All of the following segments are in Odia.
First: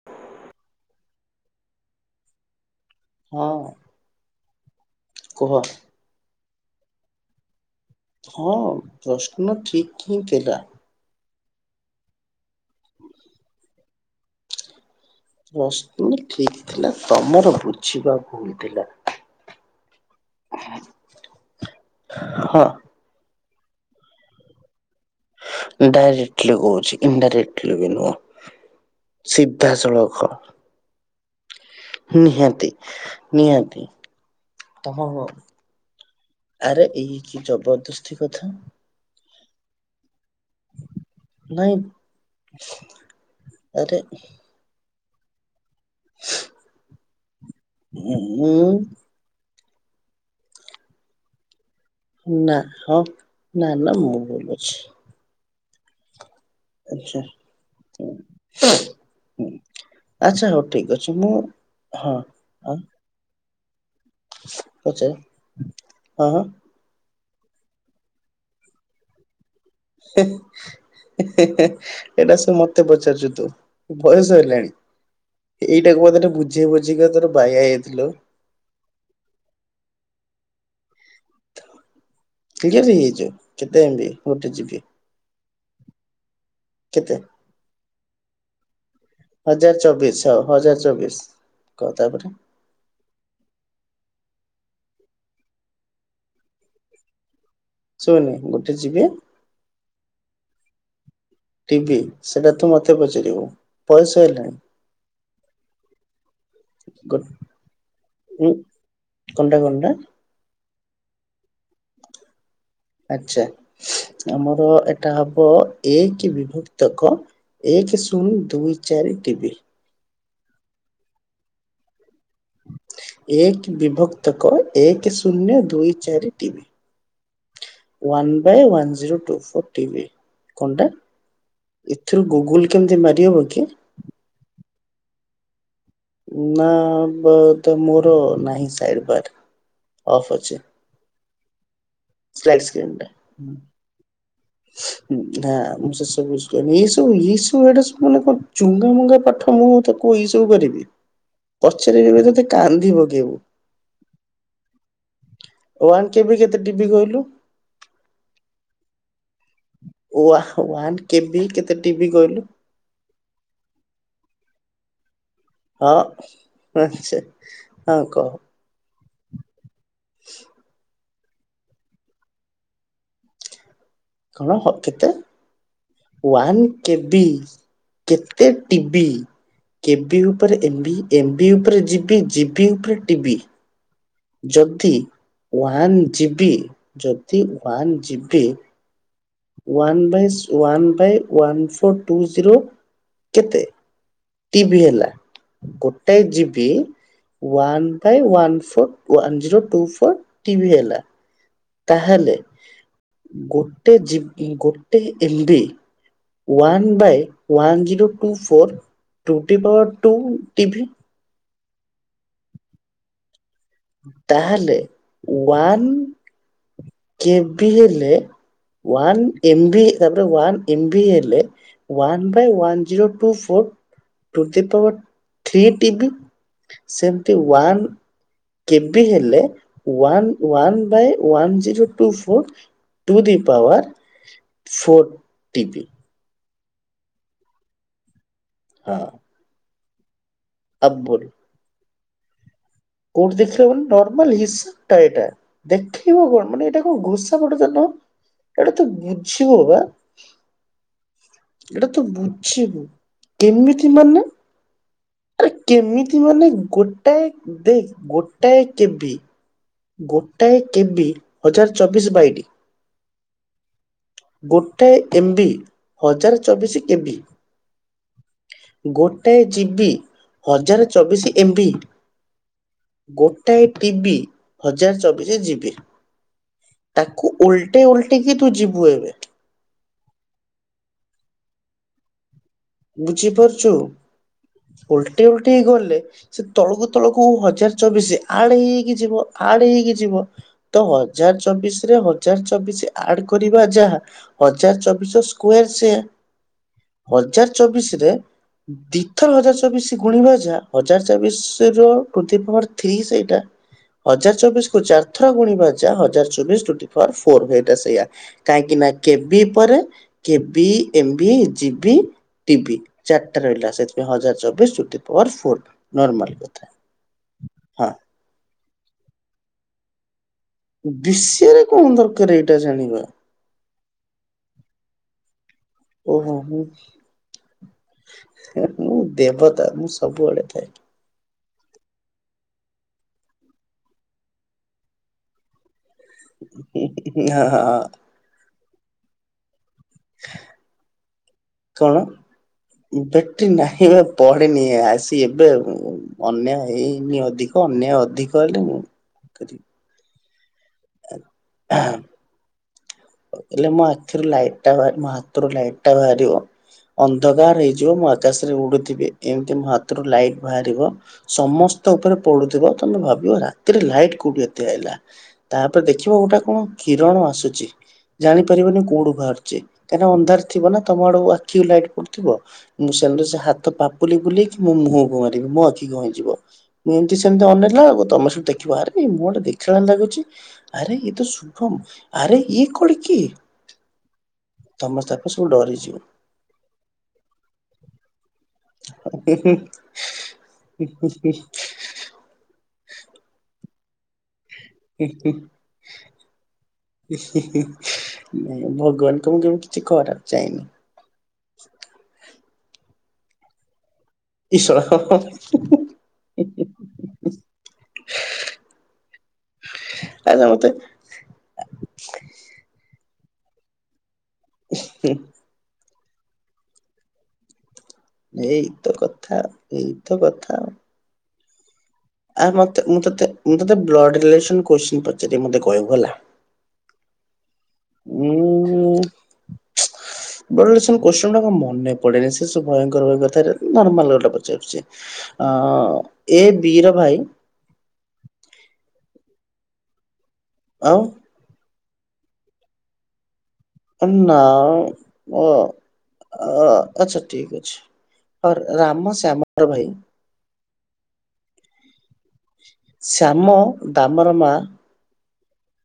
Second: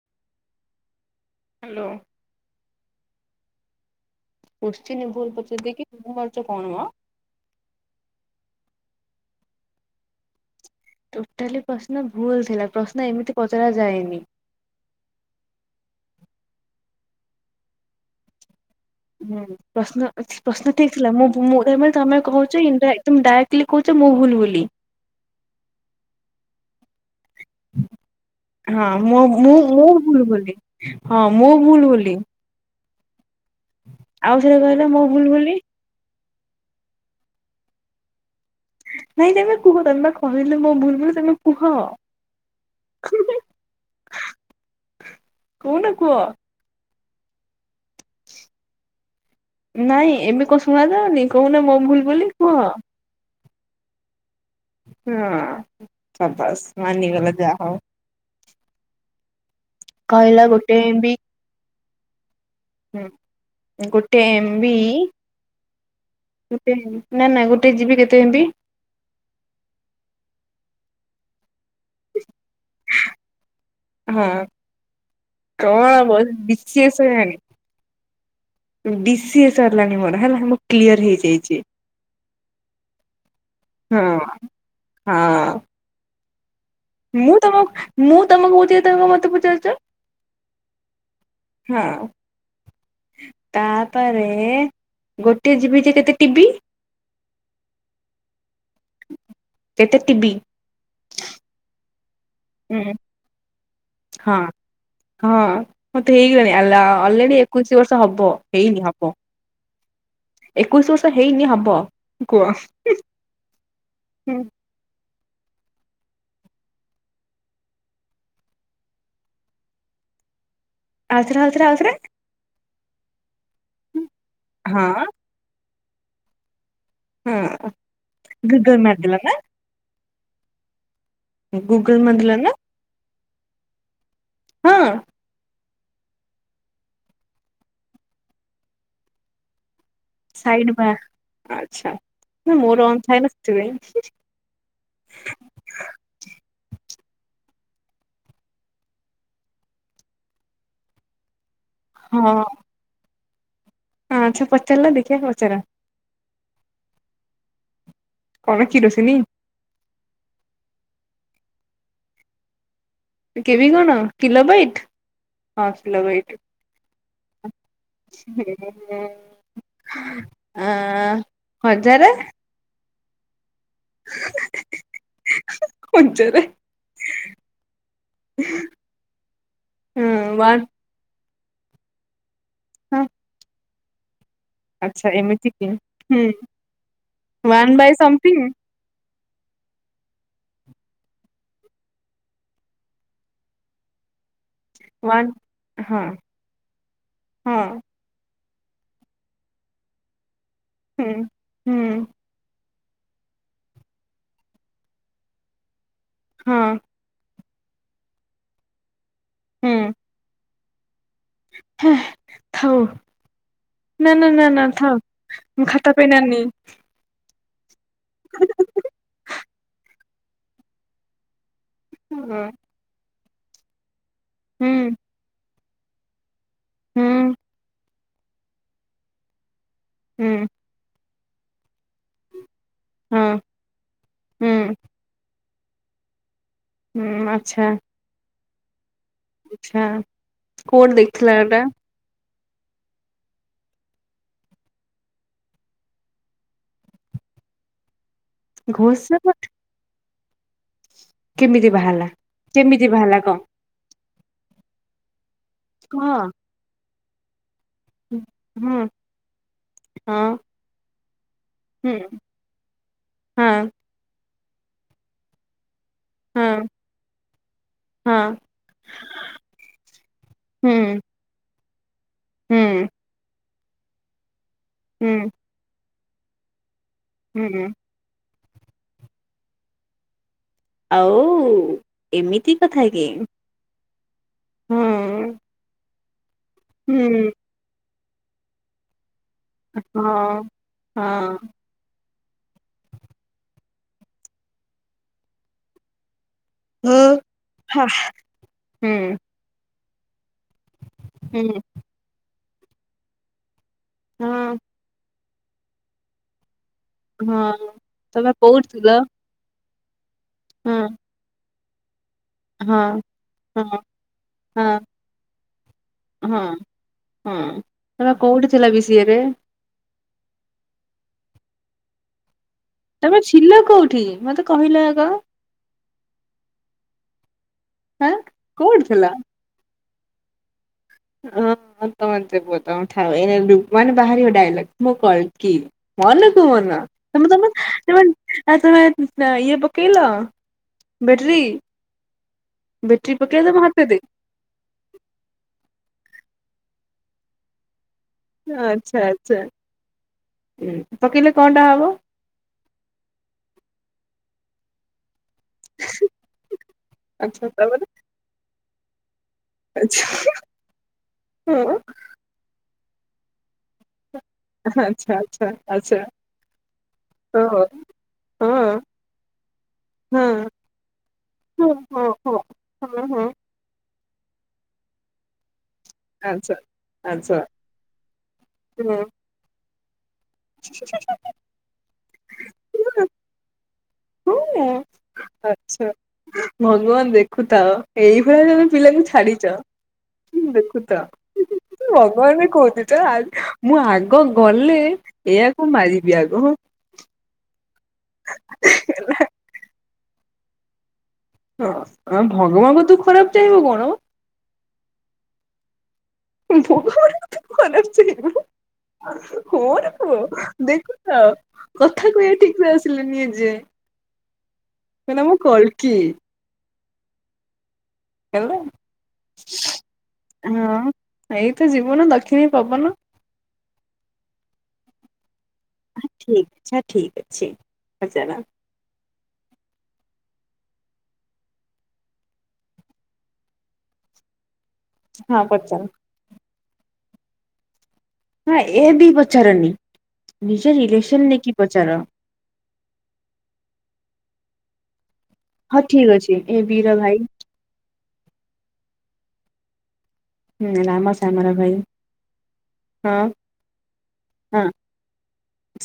[inaudible] ହ୍ୟାଲୋ। ହଁ। କୋତ୍ସିନ ଭୁଲ କୁହ ପଚାରିଦେଇକି ମୁହଁ ମାରୁଛ କଣ ମ। ହଁ ପ୍ରଶ୍ନ ଠିକ୍ ହିଁ ଥିଲା। ଟୋଟାଲି ପ୍ରଶ୍ନ ଭୁଲ ଥିଲା ପ୍ରଶ୍ନ ଏମିତି ପଚରା ଯାଏନି। ପ୍ରଶ୍ନ ଠିକ ଥିଲା ତମର ବୁଝିବା ଭୁଲ ଥିଲା। ହୁଁ ପ୍ରଶ୍ନ ଛି ପ୍ରଶ୍ନ ଠିକ ଥିଲା ମୁଁ ବୁ ମୁଁ ମାନେ ତମେ କହୁଛ ହଁ ଇଂଡାଇ ତମେ ଡାଇ ରେକ୍ଟିଲ କହୁଚ ମୁଁ ଭୁଲ ବୋଲି। ଡାଇରେକ୍ଟଲି କହୁଚି ଇନଡାଇରେକ୍ଟଲି ବି ନୁହଁ। ହଁ ମୁ ମୁଁ ମୁଁ ସିଧାସଳଖ ଭୁଲ ବୋଲି ହଁ ମୁଁ ଭୁଲ ବୋଲି। ନିହାଁ ଆଉ ଥରେ କହିଲ ମୁଁ ଭୁଲ ବୋଲି। ଆରେ ଏଇ କି ଜବରଦସ୍ତି କଥା। ନାଇଁ ତମେ କୁହ ତମେ ପା କହିଲ ମୁଁ ଭୁଲ ବୋଲି ତୁମେ କୁହ। ନାଇଁ ଆରେ କଉନ କୁଅ। ହୁଁ ନାଇଁ ଏବେ କଁ ଶୁଣାଯାଉନି କହୁନ ମୋ ଭୁଲ୍ ନା ହଁ ନା ନା ମୁଁ ଭୁଲ ଅଛି। ହଁ ଶାବାସ ଆଚ୍ଛା ମାନିଗଲ ଯା ହଉ। [unintelligible] କହିଲା ଆଚ୍ଛା ହଉ ଗୋଟେ ଠିକ ବି ଅଛି ମୁଁ ହଁ ଆଁ। ହୁଁ। ଗୋଟେ ଏମବି ପଚାର ହଁ। ସେଇ ନା ନା ଗୋଟେ ଜି ବି କେତେ ଏମ୍ବି। ହେ ହେ ହେ ହେ ଏଟା ସବୁ ମତେ ପଚାରୁଚୁ ତୁ। ହଁ ବୟସ ହେଲାଣି କଣ ଏଇଟାକୁ ବା ତତେ ବୁଝେଇ ବିସିଏସ୍ ବୁଝିଇକି ତୋର ବାୟା ହେଇଯାଇଥିଲୁ। ବି ସି ଏ ସରିଲାଣି ମୋର ହେଲା ମୁଁ କ୍ଲିୟର ହେଇଯାଇଛି। କ୍ଲିୟର୍ ହେଇଯାଇଚୁ କେତେ ଏମ୍ବି ହଁ ଗୋଟେ ଜି ବି। ହଁ। କେତେ ମୁଁ ତମ ମୁଁ ତମକୁ କହୁଛି ତମେ ମତେ ପଚାରୁଛ ହଜାର ଚବିଶ ହ ହଜାର ଚବିଶ ହଁ କହ ତାପରେ। ତାପରେ ଗୋଟେ ଜିବି ଯେ କେତେ ଟିବି? ଶୁଭୁନି ଗୋଟେ ଜିବି କେତେ ଟିବି? ଟିବି ସେଟା ତୁ ହୁଁ ମତେ ପଚାରିବୁ ବୟସ ହଁ ହେଲାଣି। ହଁ ମତେ ହେଇଗଲାଣି ଆଲାଉ ଗୋ ଅଲରେଡି ଏକୋଇଶି ବର୍ଷ ହବ ଉଁ ହେଇନି ହବ। କଣଟା କଣଟା? ଏକୋଇଶି ବର୍ଷ ହେଇନି ହବ କୁହ। ଆଚ୍ଛା ଆମର ଏଇଟା ହବ ଏକେ ବିଭକ୍ତକ ଏକେ ଶୂନ ଦୁଇ ଚାରି ଟିବି। ଆଉଥରେ-ଆଉଥରେ-ଆଉଥରେ। ଏକ ବିଭକ୍ତକ ହଁ ଏକ ଶୂନ୍ୟ ଦୁଇ ଚାରି ଟିବି। ହଁ one by one zero two four TB କଣଟା? ଏଥିରୁ ଗୁଗୁଲ କେମିତି ମାରି ହବ କି? ହଁ। ନା ବୋଧେ ମୋର ନାହିଁ ସାଇଡ ବାର। ସାଇଡ ବା ଆଚ୍ଛା ନା ସ୍ଲାଇଡ୍ ମୋର ସ୍କ୍ରିନ୍ ଅନ୍ ଟା ଥାଏ ନା ସେଥିପାଇଁ। ନା ମୁଁ ସେସ [unintelligible] ଇଏ ସବୁ ଇଏ ସବୁ ଏଇଟା ସ୍କୁଲରେ ଙ୍କ କଣ ଚୁଙ୍ଗା ମୁୁଙ୍ଗା ପାଠ ମୁଁ ତାକୁ ଇଏ ସବୁ କରିବି। [inaudible] ପଚାରିବି ଏବେ ଯଦି କାନ୍ଦି ପକେଇବୁ। ହଁ ଆଚ୍ଛା ପଚାରିଲ ଦେଖିବା ପଚାର। ୱାନ୍ କେବି କେତେ ଟିବି କହିଲୁ? କଣ କିରୋସିନି? ୱା ୱାନ୍ କେବି କେତେ ଟିବି କହିଲୁ? କେବି କଣ କିଲୋ ବାଇଟ? ହଁ [unintelligible] ଆଁ ହଜାରେ। [inaudible] କଣ ହ କେତେ? ହଜାରେ ୱନ୍ କେବି କେତେ ଟିବିି ହଁ କେବି ଉପରେ ୱାନ୍ ଏମ୍ବି ଏମ୍ବିି ଉପରେ ଜିବି ଜିବି ହଁ ଉପରେ ଟିିବି। ଯଦି ଆଚ୍ଛା ଏମିତି କି ୱାନ୍ ହୁଁ ଜିବି ଯଦି by one something GB one by one by one four two zero କେତେ? ଟିବି ହେଲା ୱାନ୍ ହଁ ଗୋଟାଏ ଜିବି ୱାନ୍ ହଁ one by one four one zero two four TB ହେଲା। ହୁଁ। ହୁଁ ତାହେଲେ ଗୋଟେ ଜିବି ଗୋଟେ ଏମ୍ବି ହଁ one by one zero two four ଟୁଟିୱର୍ two TB. ହୁଁ ଥାଉ। ନା-ନା-ନା-ନା ତାହେଲେ ଥାଉ ମୁଁ ଖାତା ୱାନ୍ ପେନ୍ ଆଣିନି। କେବି ହେଲେ ୱାନ୍ ଏମ୍ବି ତାପରେ ୱାନ୍ ଏମ୍ବି ହେଲେ one by one zero two four to the ହୁଁ ପାୱାର ଥ୍ରୀ ଟିବି ହୁଁ ସେମିତି ୱାନ୍ କେବି ହେଲେ ହୁଁ one one by one zero two four ହଁ ଟୁ ଦି ପାୱାର୍ ହୁଁ ଫୋର୍ ଟିବି। ଉଁ ଆଚ୍ଛା। ହଁ। ହଁ ଆଉ କୋଉଠି ଦେଖ୍ ବୋଲ ଥିଲା ଏଇଟା? କୋଉଠି ଦେଖିଥିଲ ମାନେ ନର୍ମାଲ୍ ହିସାବ ଟା ଏଇଟା। ଦେଖିବ କଣ ମାନେ ଏଇଟା କଣ ଘୋଷାପାଠ ତ ନୁହଁ ଏଇଟା ତୁ ଘୋଷ ବୁଝିବ ବା। କେମିତି ଏଟା ତୁ ବାହାରିଲା? ବୁଝିବୁ କେମିତି ବାହାରିଲା କହ କେମିତି ମାନେ। ଆରେ କହ କେମିତି ମାନେ ଗୋଟାଏ ଦେ ହୁଁ ଗୋଟାଏ ହଁ କେବି। ଗୋଟାଏ କେବି ହଜାର୍ ହୁଁ ଚବିଶ୍ ବାଇଟି। ହଁ ଗୋଟାଏ ଏମ୍ବି ହଜାରେ ହଁ ଚବିଶ୍ କେବି। ହଁ ଗୋଟାଏ ଜିବି ହୁଁ ହଜାରେ ଚବିଶି ଏମ୍ ବିି। ହୁଁ ଗୋଟାଏ ଟିିବି ହଜାର୍ ହୁଁ ଚବିଚ୍ ଯିବି। ତାକୁ ହୁଁ ଓଲ୍ଟେଇ ଓଲ୍ଟେଇ କିି ତୁ ଯିବୁ ଏବେ। ଆଉ ଏମିତି ତ ଥାଏ। ବୁଝି ପାରୁଚୁ। ଓଲ୍ଟେଇ ଓଲ୍ଟେଇ ଗଲେ ସେ ତଳକୁ ହୁଁ ତଳକୁ ହଁ। ହଜାର୍ ଚବିଶି ଆଡ଼ ହେଇ ହେଇକି ଯିବ। ଆଡ଼ ହେଇକି ଯିବ ହଁ ତ ହଜାର୍ ହଁ ଚବିଶ୍ ରେ ହ ଚାର୍ ଚବିଶି ଆଡ଼ କରିବା ଯାହା ହଜାର ଚବିଶ ସ୍କୁ ୟାର୍ ସେୟା। ଅଜାର ହା ଚବିଶ୍ ରେ ହୁଁ ଦ୍ୱିଥର ହଜାର୍ ଚବିଶି ଗୁଣିବା ଯା ଅଜାର୍ ହୁଁ ଚାବିଶି ର ଉଦିପର୍ ଥ୍ରୀ ସେଇଟା ଅଜାର୍ ହଁ ଚବିଶ୍ କୁ ଚାର୍ ଥର ଗୁଣିବା ଯା ହଜାର୍ ଚବିଶ୍ ଟୁଟି ଅର୍ ଫୋର୍ ହଁ। ଏଇଟା ସେଇୟା ତମେ କୋଉଠି କାଇଁକିନା ଥିଲ କେବି ପରେ କେବି ହଁ ଏମ୍ ବି ଜିବି। ଟିବି ହଁ ଚାର୍ଟା ହଁ ରଇଲା ସେଥିରୁ ହଜାର୍ ହଁ ଚବିଶ୍ ସୁଟି ଫୋର୍ସ ଫୋର୍ ନର୍ମାଲ୍। ହଁ। ହଁ ଏବା କୋଉଟି ଥିଲା ବି ସିଏ ବେ। ଦିଶେରେ କଁ ଦରକାର୍ ଏଇଟା ଜାଣିବା। ଏ ଛିଲ କୋଉଠି ମତେ କହିଲା ଆଗ। ଓହୋ ହୁ ହାଁ ଉ କୋଉଠି ମୁଁ ଥିଲ? ଦେବତା ମୁଁ ସବୁଆଡ଼େ। [unintelligible] ମାନେ ବାହାରିବ ଡାଇଲଗ୍ ମୁଁ କଲ୍କି। ମନକୁ ମନ ତମେ ତମ ହଁ ତମେ ଆ ତମ ଇଏ କିଲ ବେଟ୍ରୀ। କଣ ବେଟ୍ରି ହାତରେ? ନାହିଁବା। ପଡ଼େନି ଆ ସି ଏବେ ଅନ୍ୟାୟ ଏଇନି ଅଧିକ ଅନ୍ୟାୟ ଅଧି ଆଁ ଚ୍ଛା ଆଚ୍ଛା ପକେଇଲେ କଆଁଟା ହବ। ପକେଇଲେ ମୋ ଆଖିରୁ ଲାଇଟ୍ ଟା ବାଆରିବ ମୋ ହାତରୁ ଲାଇଟ୍ ଟା ବାହାରିବ ଆଚ୍ଛା ଅନ୍ଧକାର୍ ତାପରେ ହେଇଯିବ ମୋ ଆକାଶରେ ଉଡ଼ୁ ଥିବେ ଏମ୍ତି ମୋ ହାତରୁ ଆଚ୍ଛା ଲାଇଟ୍ ବାହାରିବ ହଁ ସମସ୍ତ ଉପରେ ପଡୁଥିବା ତମେ ଭାବିଅ ରାତିରେ ଲାଇଟ୍ କୋଡ଼ି ତେ ଆଇଲା ଆଚ୍ଛା ଆଚ୍ଛା ତାପଏ ଆଚ୍ଛା ଦେଖିବ ଗୋଟା କଣ କିରଣ ଓହୋ ଆସୁଚି। ହଁ ଜାଣିପାରିବନି କୋଉଠୁ ବାହାରୁଛି କାହିଁକି ହଁ ଅନ୍ଧାର ଥିବ ନା ତମ ଆଡକୁ ଆଖି ହଁ ଲାଇଟ୍ ହଁ ପଡୁଥିବ ହଁ ମୁଁ ହଁ ହଁ ସେନେରେ ସେ ହାତ ପାପୁଲି ବୁଲିକି ମୋ ମୁହଁକୁ ମାରିବି ମୋ ଆଖି ଆଖି କଣ ହେଇଯିବ ଆଚ୍ଛା ମୁଁ ଏମିତି ଆଚ୍ଛା ସେମିତି ଅନେଇଲାଆଡ଼ୁ ତମେ ସବୁ ଦେଖିବ ଆରେ ହୁଁ। ମୁହଁଟା ଗୋଟେ ଦେଖିଲା ଭଳିଆ ଲାଗୁଛି। ଆରେ ଏ ତ ସୁୁଭମ ଆରେ ଇଏ କଳିକ୍? ହଁ ତମେ ତାକୁ ସବୁ ଆଚ୍ଛା ଡରିଯିବ। ଭଗବାନ ଦେଖୁଥାଅ ଏଇଭଳିଆ ପିଲାଙ୍କୁ ଛାଡିଚ ଦେଖୁ ତା ଅ ଭଗବାନ କହୁଚିତ ମୁଁ ଆଗ ଗଲେ ଏଇଆକୁ ମାରିବି ଆଗ ହ। ନାଇଁ ଭଗବାନଙ୍କ ମୁଁ କେ କିଛି ଖରାପ ଚାହିଁନି। ହଁ ଆ ଭଗବାନଙ୍କ ତୁ ଖରାପ ଚାହିଁବୁ କଣ। ଈଶ୍ୱର ହୁଏ। ଭଗବାନକୁ ବି ଖରାପ ଚାହିଁବୁ କଣ ଆରେ ମତେ କହୁଦି ଆ କଥା କହିବା ଠିକ ସେ ଆସିଲାନି ଏ ଯାଏ। କହିଲା ମୁଁ କଳ୍କୀ। ହେଲା ଏଇତ କଥା ଏଇତ କଥା ଆଉ ହଁ ଏଇ ତ ଜିବନ ଲ ଆ ମତେ ମୁଁ ତତେ ମୁଁ ତତେ ବ୍ଲଡ ରିଲେସନ କୋତ୍ସିନ ପଚାରି ମତେ କହିବୁ ହେଲା। ଇଚ୍ଛା ଠିକ୍ ଅଛି। ପଚାର ଉଁ ବ୍ଲଡ ରିଲେସନ କୋଶ୍ଚିନଗୁଡା ମନେ ପଡେନି ସେ ସବୁ ଭୟଙ୍କର କଥା ନର୍ମାଲଟା ପଚାରୁଛି। ହଁ ଆ ପଚାର ଏ ବିର ଭାଇ ହଁ ଏ ବି ପଚାରନି ନିଜ ଆଉ ରିଲେସନ ନେଇକି ପଚାର। ନା ଓ ହଁ ଠିକ ଅଛି ଏ ବୀର ଭାଇ ଆଛା ଠିକ ଅଛି। ରାମ ଶ୍ୟାମର ଭାଇ ହୁଁ ରାମ ଶ୍ୟାମ ର ଭାଇ ହଁ ଶ୍ୟାମ ଦାମର ମା ହଁ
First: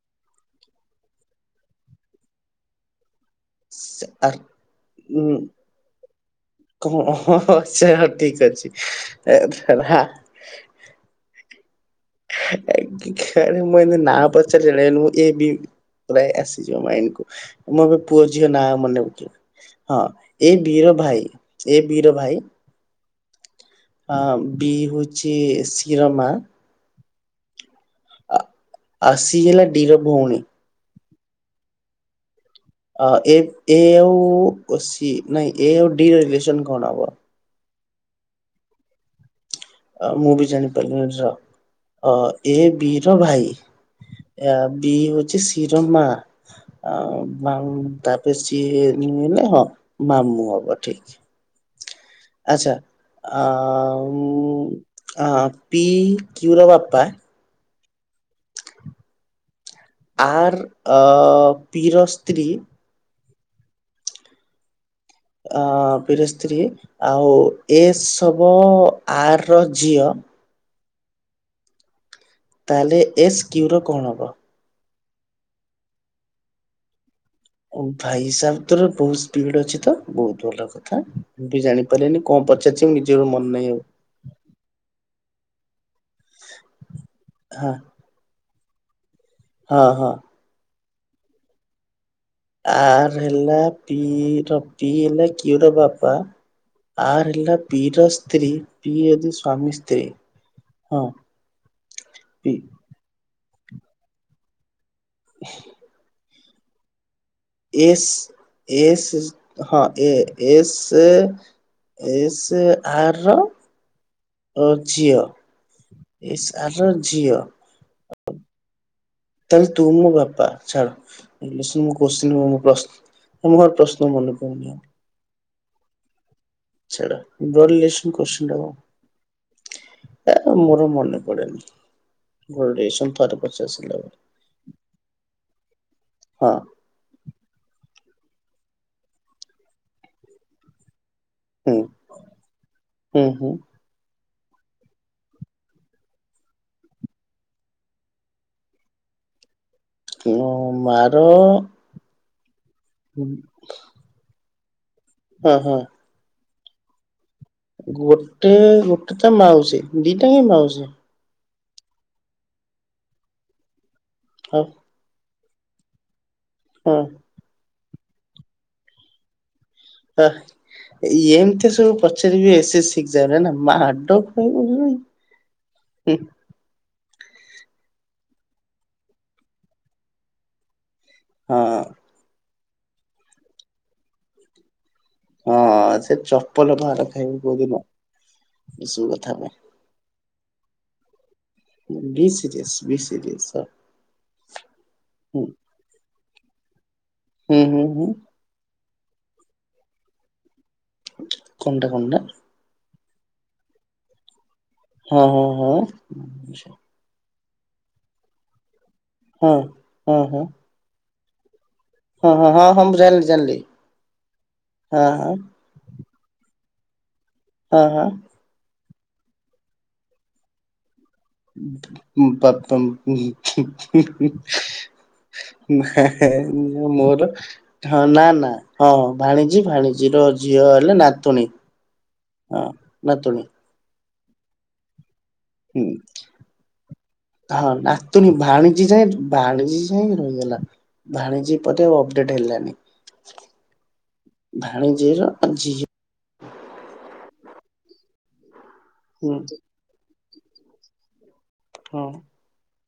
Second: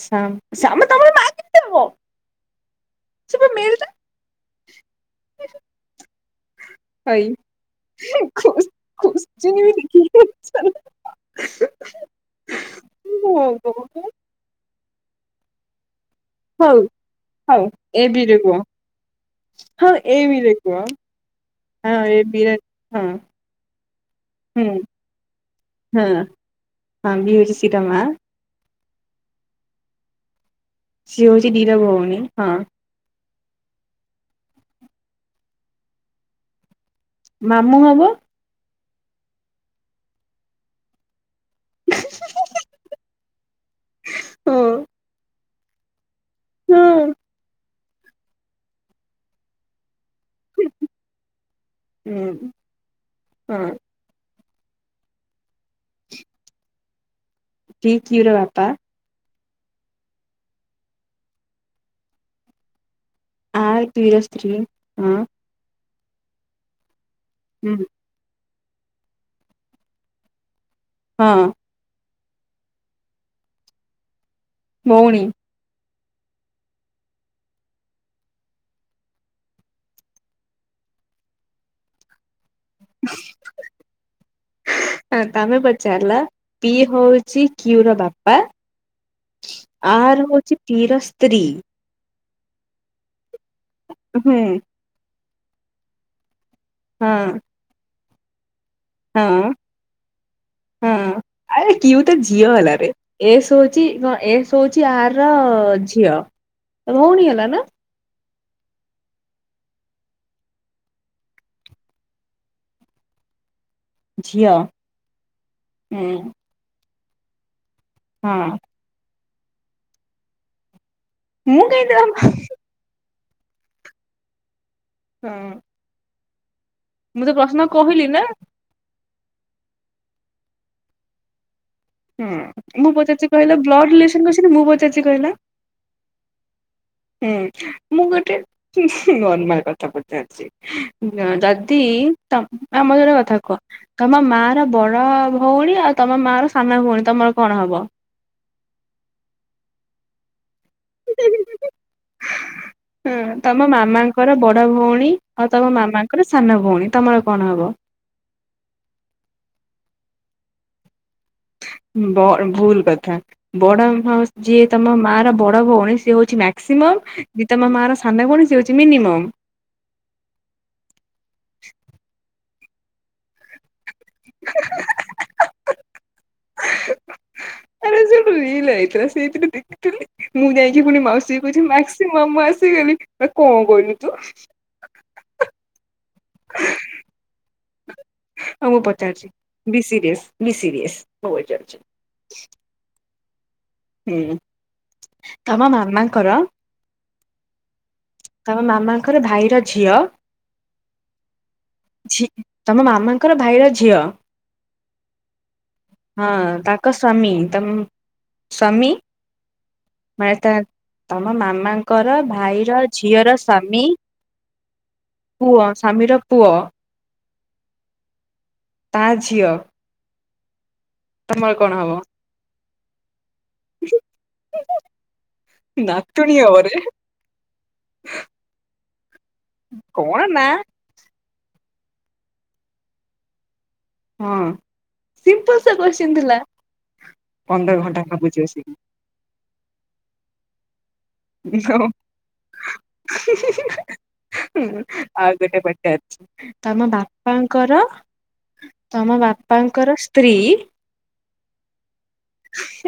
ଶ୍ୟାମ ଦାମର ମା [unintelligible] ସା ଆର୍ ଉଁ। ହଁ ଭାଇ ହଁ ସେ ଠିକ କୋଶ୍ଚିନ୍ ବି ଅଛି। [unintelligible] କାଳେ ମୁଁ ଏମିତି ନା ପଚାରି [unintelligible] ଏ ବି ହଉ ଆସିଯିବ ମାଇଣ୍ଡ କୁ ହଉ ମୁଁ ଏବେ ଏ ପୁଅ ବିରେ ଝିଅ କୁହ ନା ମନେ ହଁ ଏ ବିର ଭାଇ ଏ ହଁ ବିର ଭାଇ ବିରେ ହୁଁ। ଅ ବି ହଉଛି ହଁ ଶିର ମା। ହଁ ବି ହେଉଛି ସି ର ମା। ସି ହେଲା ଡୀର ଭଉଣୀ। ସି ହଉଛି ଡି ର ଭଉଣୀ ହଁ। ଏ ଆଉ ସି ନାଇଁ ଏ ଆଉ ଡିି ର ରିଲେସନ କଣ ହବ? ମାମୁଁ ହବ। ଅ ମୁଁ ବି ଜାଣିପାରିଲିନି ର ଅ ଏ ବିର ଭାଇ ଆ ହଁ ବି ହଉଛି ସିର ମା ହଁ ଆମ ତାପରେ ସିଏ ନୁହ ହଁ ମାମୁଁ ହବ ଠିକ। ଆଚ୍ଛା ଆ ହଁ ଉ ଅ ପି କ୍ୟୁର ବାପା। ପି କ୍ଯୁ ର ବାପା। ଆର ଅ ପି ର ସ୍ତ୍ରୀ। ଆର୍ ପିର ସ୍ତ୍ରୀ ହଁ। ଅ ପିର ସ୍ତ୍ରୀ ଆଉ ଏସ ହବ ଆର ର ଝିଅ। ହଁ। ତାହେଲେ ଏସ୍ କ୍ୟୁର କଣ ହବ? ଭଉଣୀ। ଭାଇସାବ ତୋର ବହୁତ ସ୍ପିଡ ଅଛି ତ ବହୁତ ଭଲ କ କଥା ମୁଁ ବି ଜାଣିପାରିଲିନି କଣ ପଚାରୁଛି ମୁ ନିଜର ମନ ନାହିଁ ଆଉ। ତମେ ପଚାରିଲ ପି ହଉଛି ହଁ। କ୍ୟୁର ବାପା। ହଁ ହଁ ଆର୍ ହଉଛି ପିର ସ୍ତ୍ରୀ। ଆର୍ ହେଲା ହୁଁ ପିର ପି ହେଲା କ୍ୟୁର ବାପା। ହଁ ଆର ହେଲା ପୀର ସ୍ତ୍ରୀ। ପି ଯଦି ହଁ ସ୍ଵାମୀ ସ୍ତ୍ରୀ ହଁ ଆରେ କ୍ୟୁ ତ ଝିଅ ପି ହେଲାରେ ଏସ୍ ହଉଛି କ ଏସ୍ ହଉଛି ଆର ର ଝିଅ ଭଉଣୀ ହେଲା ନା। ଏସ୍ ଏସ ହଁ ଏ ଏସେ ଏସ୍ ଆର ଝିଅ ର ଝିଅ ହୁଁ ଏସ ଆର୍ ର ଝିଅ। ହଁ। ତାହାଲେ ତୁ ମୋ ବାପା ଛାଡ ମୁଁ କାହିଁକି [unintelligible] ହଁ କୋତ୍ସିନ୍ ପ୍ରଶ୍ନ ଆ ମୋର ପ୍ରଶ୍ନ ମନେ ପଡୁନି ଆଉ। ହଁ ଅଁ। ଛାଡ଼, କହିଲି [unintelligible] ନା କୋଶ୍ଚନି ଟା କ। ଆ ମୋର ମନେ ପଡେନି। ବ୍ଲଡ୍ ହୁଁ ମୁଁ ରିଲେସନ୍ ପଚାରୁଚି ଥରେ କହିଲ, ବ୍ଲଡ ପଚାରିସାରିଲା ପରେ ରିଲେସନ କୋସଚିନି ମୁଁ ପଚାରୁଚି କହିଲ? ହଁ। ହୁଁ, ମୁଁ ଗୋଟେ ନରମାଲ କଥା ପଚାରୁଛି? ଯଦି ହୁଁ ଆମ [unintelligible] ହୁଁ କଥା ହୁଁ କୁହ? ତମ ମା ର ବଡ ଭଉଣୀ ଆଉ ତମ ମା ର ସାନ ଭଉଣୀ ତମର କଣ ହବ? ମୋ ମାର ଙ୍କର ବଡ ଭଉଣୀ ଆଉ ହଁ ତମ ହଁ ମାମାଙ୍କର ସାନ ଭଉଣୀ ତମର କଣ ହବ? ଗୋଟେ ଗୋଟେ ତ ମାଉଛି ଦିଟା ହିଁ ମାଉଛି। ଭୁଲ କଥା, ବଡ ମାଉସି ହଁ ଯିଏ ତମ ମା ର ବଡ ଭଉଣୀ ସିଏ ହଉଛି ମାକ୍ସିମମ୍, ହଁ। ଯିଏ ତମ ମା ର ସାନ ଭଉଣୀ ସେ ହଉଛି ମିନିମମ୍। ହ ଏମିତି ସବୁ ପଚାରିବି ଏସ ସି। [unintelligible] [unintelligible] ସେଇଥିରେ ଦେଖିଥିଲି, ମୁଁ ଯାଇକି ପୁଣି ମାଉସୀ ହଁ କହୁଛି [unintelligible] ମା ମୁଁ ଆସିଗଲି, ନା କଣ କହିଲୁ ତୁ? ହଁ, ସେ ଚପଲ ପାହାର ଖାଇବୁ କୋଉଦିନ? ହଁ ମୁଁ ଏସବୁ କଥା ପଚାରୁଛି ପାଇଁ ବି ସିରିଏସ, ବିି ସିରିଏସ, [unintelligible] ବି ସିରିସ୍ ବି ସିରିୟସ୍। ହୁଁ, ହୁଁ ତମ ମାମାଙ୍କର ହୁଁ ହୁଁ ହୁଁ। ତମ ମାମାଙ୍କର ଭାଇର ଝିଅ କଣଟା କଣଟା ତମ ମାମାଙ୍କର ଭାଇର ଝିଅ, ହଁ ହଁ ହଁ ତାଙ୍କ ସମୀ ତ ସମୀ ହଁ ଅଁ। [unintelligible] ତମ ମାମା ଙ୍କର ହଁ ହଁ ଭାଇର ହଁ ମୁଁ ଜାଣିଲି ଝିଅର ଜାଣିଲି ସ୍ୱାମୀ ହଁ ପୁଅ, ସ୍ୱାମୀର ପୁଅ ଅ ଅ ତା ଝିଅ ତମର କଣ ହବ? ପପମ୍ [unintelligible] ନା ନାତୁଣୀ ହବରେ ମୋର ହଁ ନା ନା ହଁଁ, ଭାଣିଜୀ ଭାଣିଜୀ ର କଣ ନା ଝିଅ ହେଲେ ନାତୁଣୀ ହଁ ନାତୁଣୀ। ହଁ, ସିମ୍ପଲ ସା ହୁଁ କୋଶଚିନି ଥିଲା। ଭାଣିଜି ରହିଗଲା, ଭାଣିଜି ପରେ ଆ ଅପଡେଟ ହେଲାନି। ହୁଁ, ଭାଣିଜୀର ଆଉ ଗୋଟେ ଝିଅ ପଚାରୁଛି? ତମ ବାପାଙ୍କର, ତମ ହୁଁ ବାପାଙ୍କର ସ୍ତ୍ରୀ ହଁ ଅ।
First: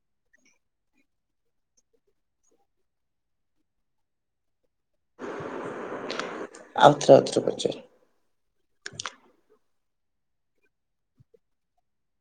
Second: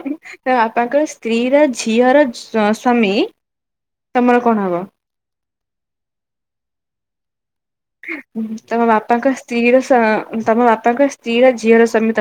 ତମ ବାପାଙ୍କର ସ୍ତ୍ରୀ ର ଝିଅର ସ୍ୱାମୀ ତମର କଣ ହବ? ଆଉଥରେ, ଆଉଥରେ ପଚାର? ତମ ବାପାଙ୍କ ସ୍ତ୍ରୀର ତମ ବାପାଙ୍କ ସ୍ତ୍ରୀର ଝିଅର ସ୍ୱାମୀ ତମ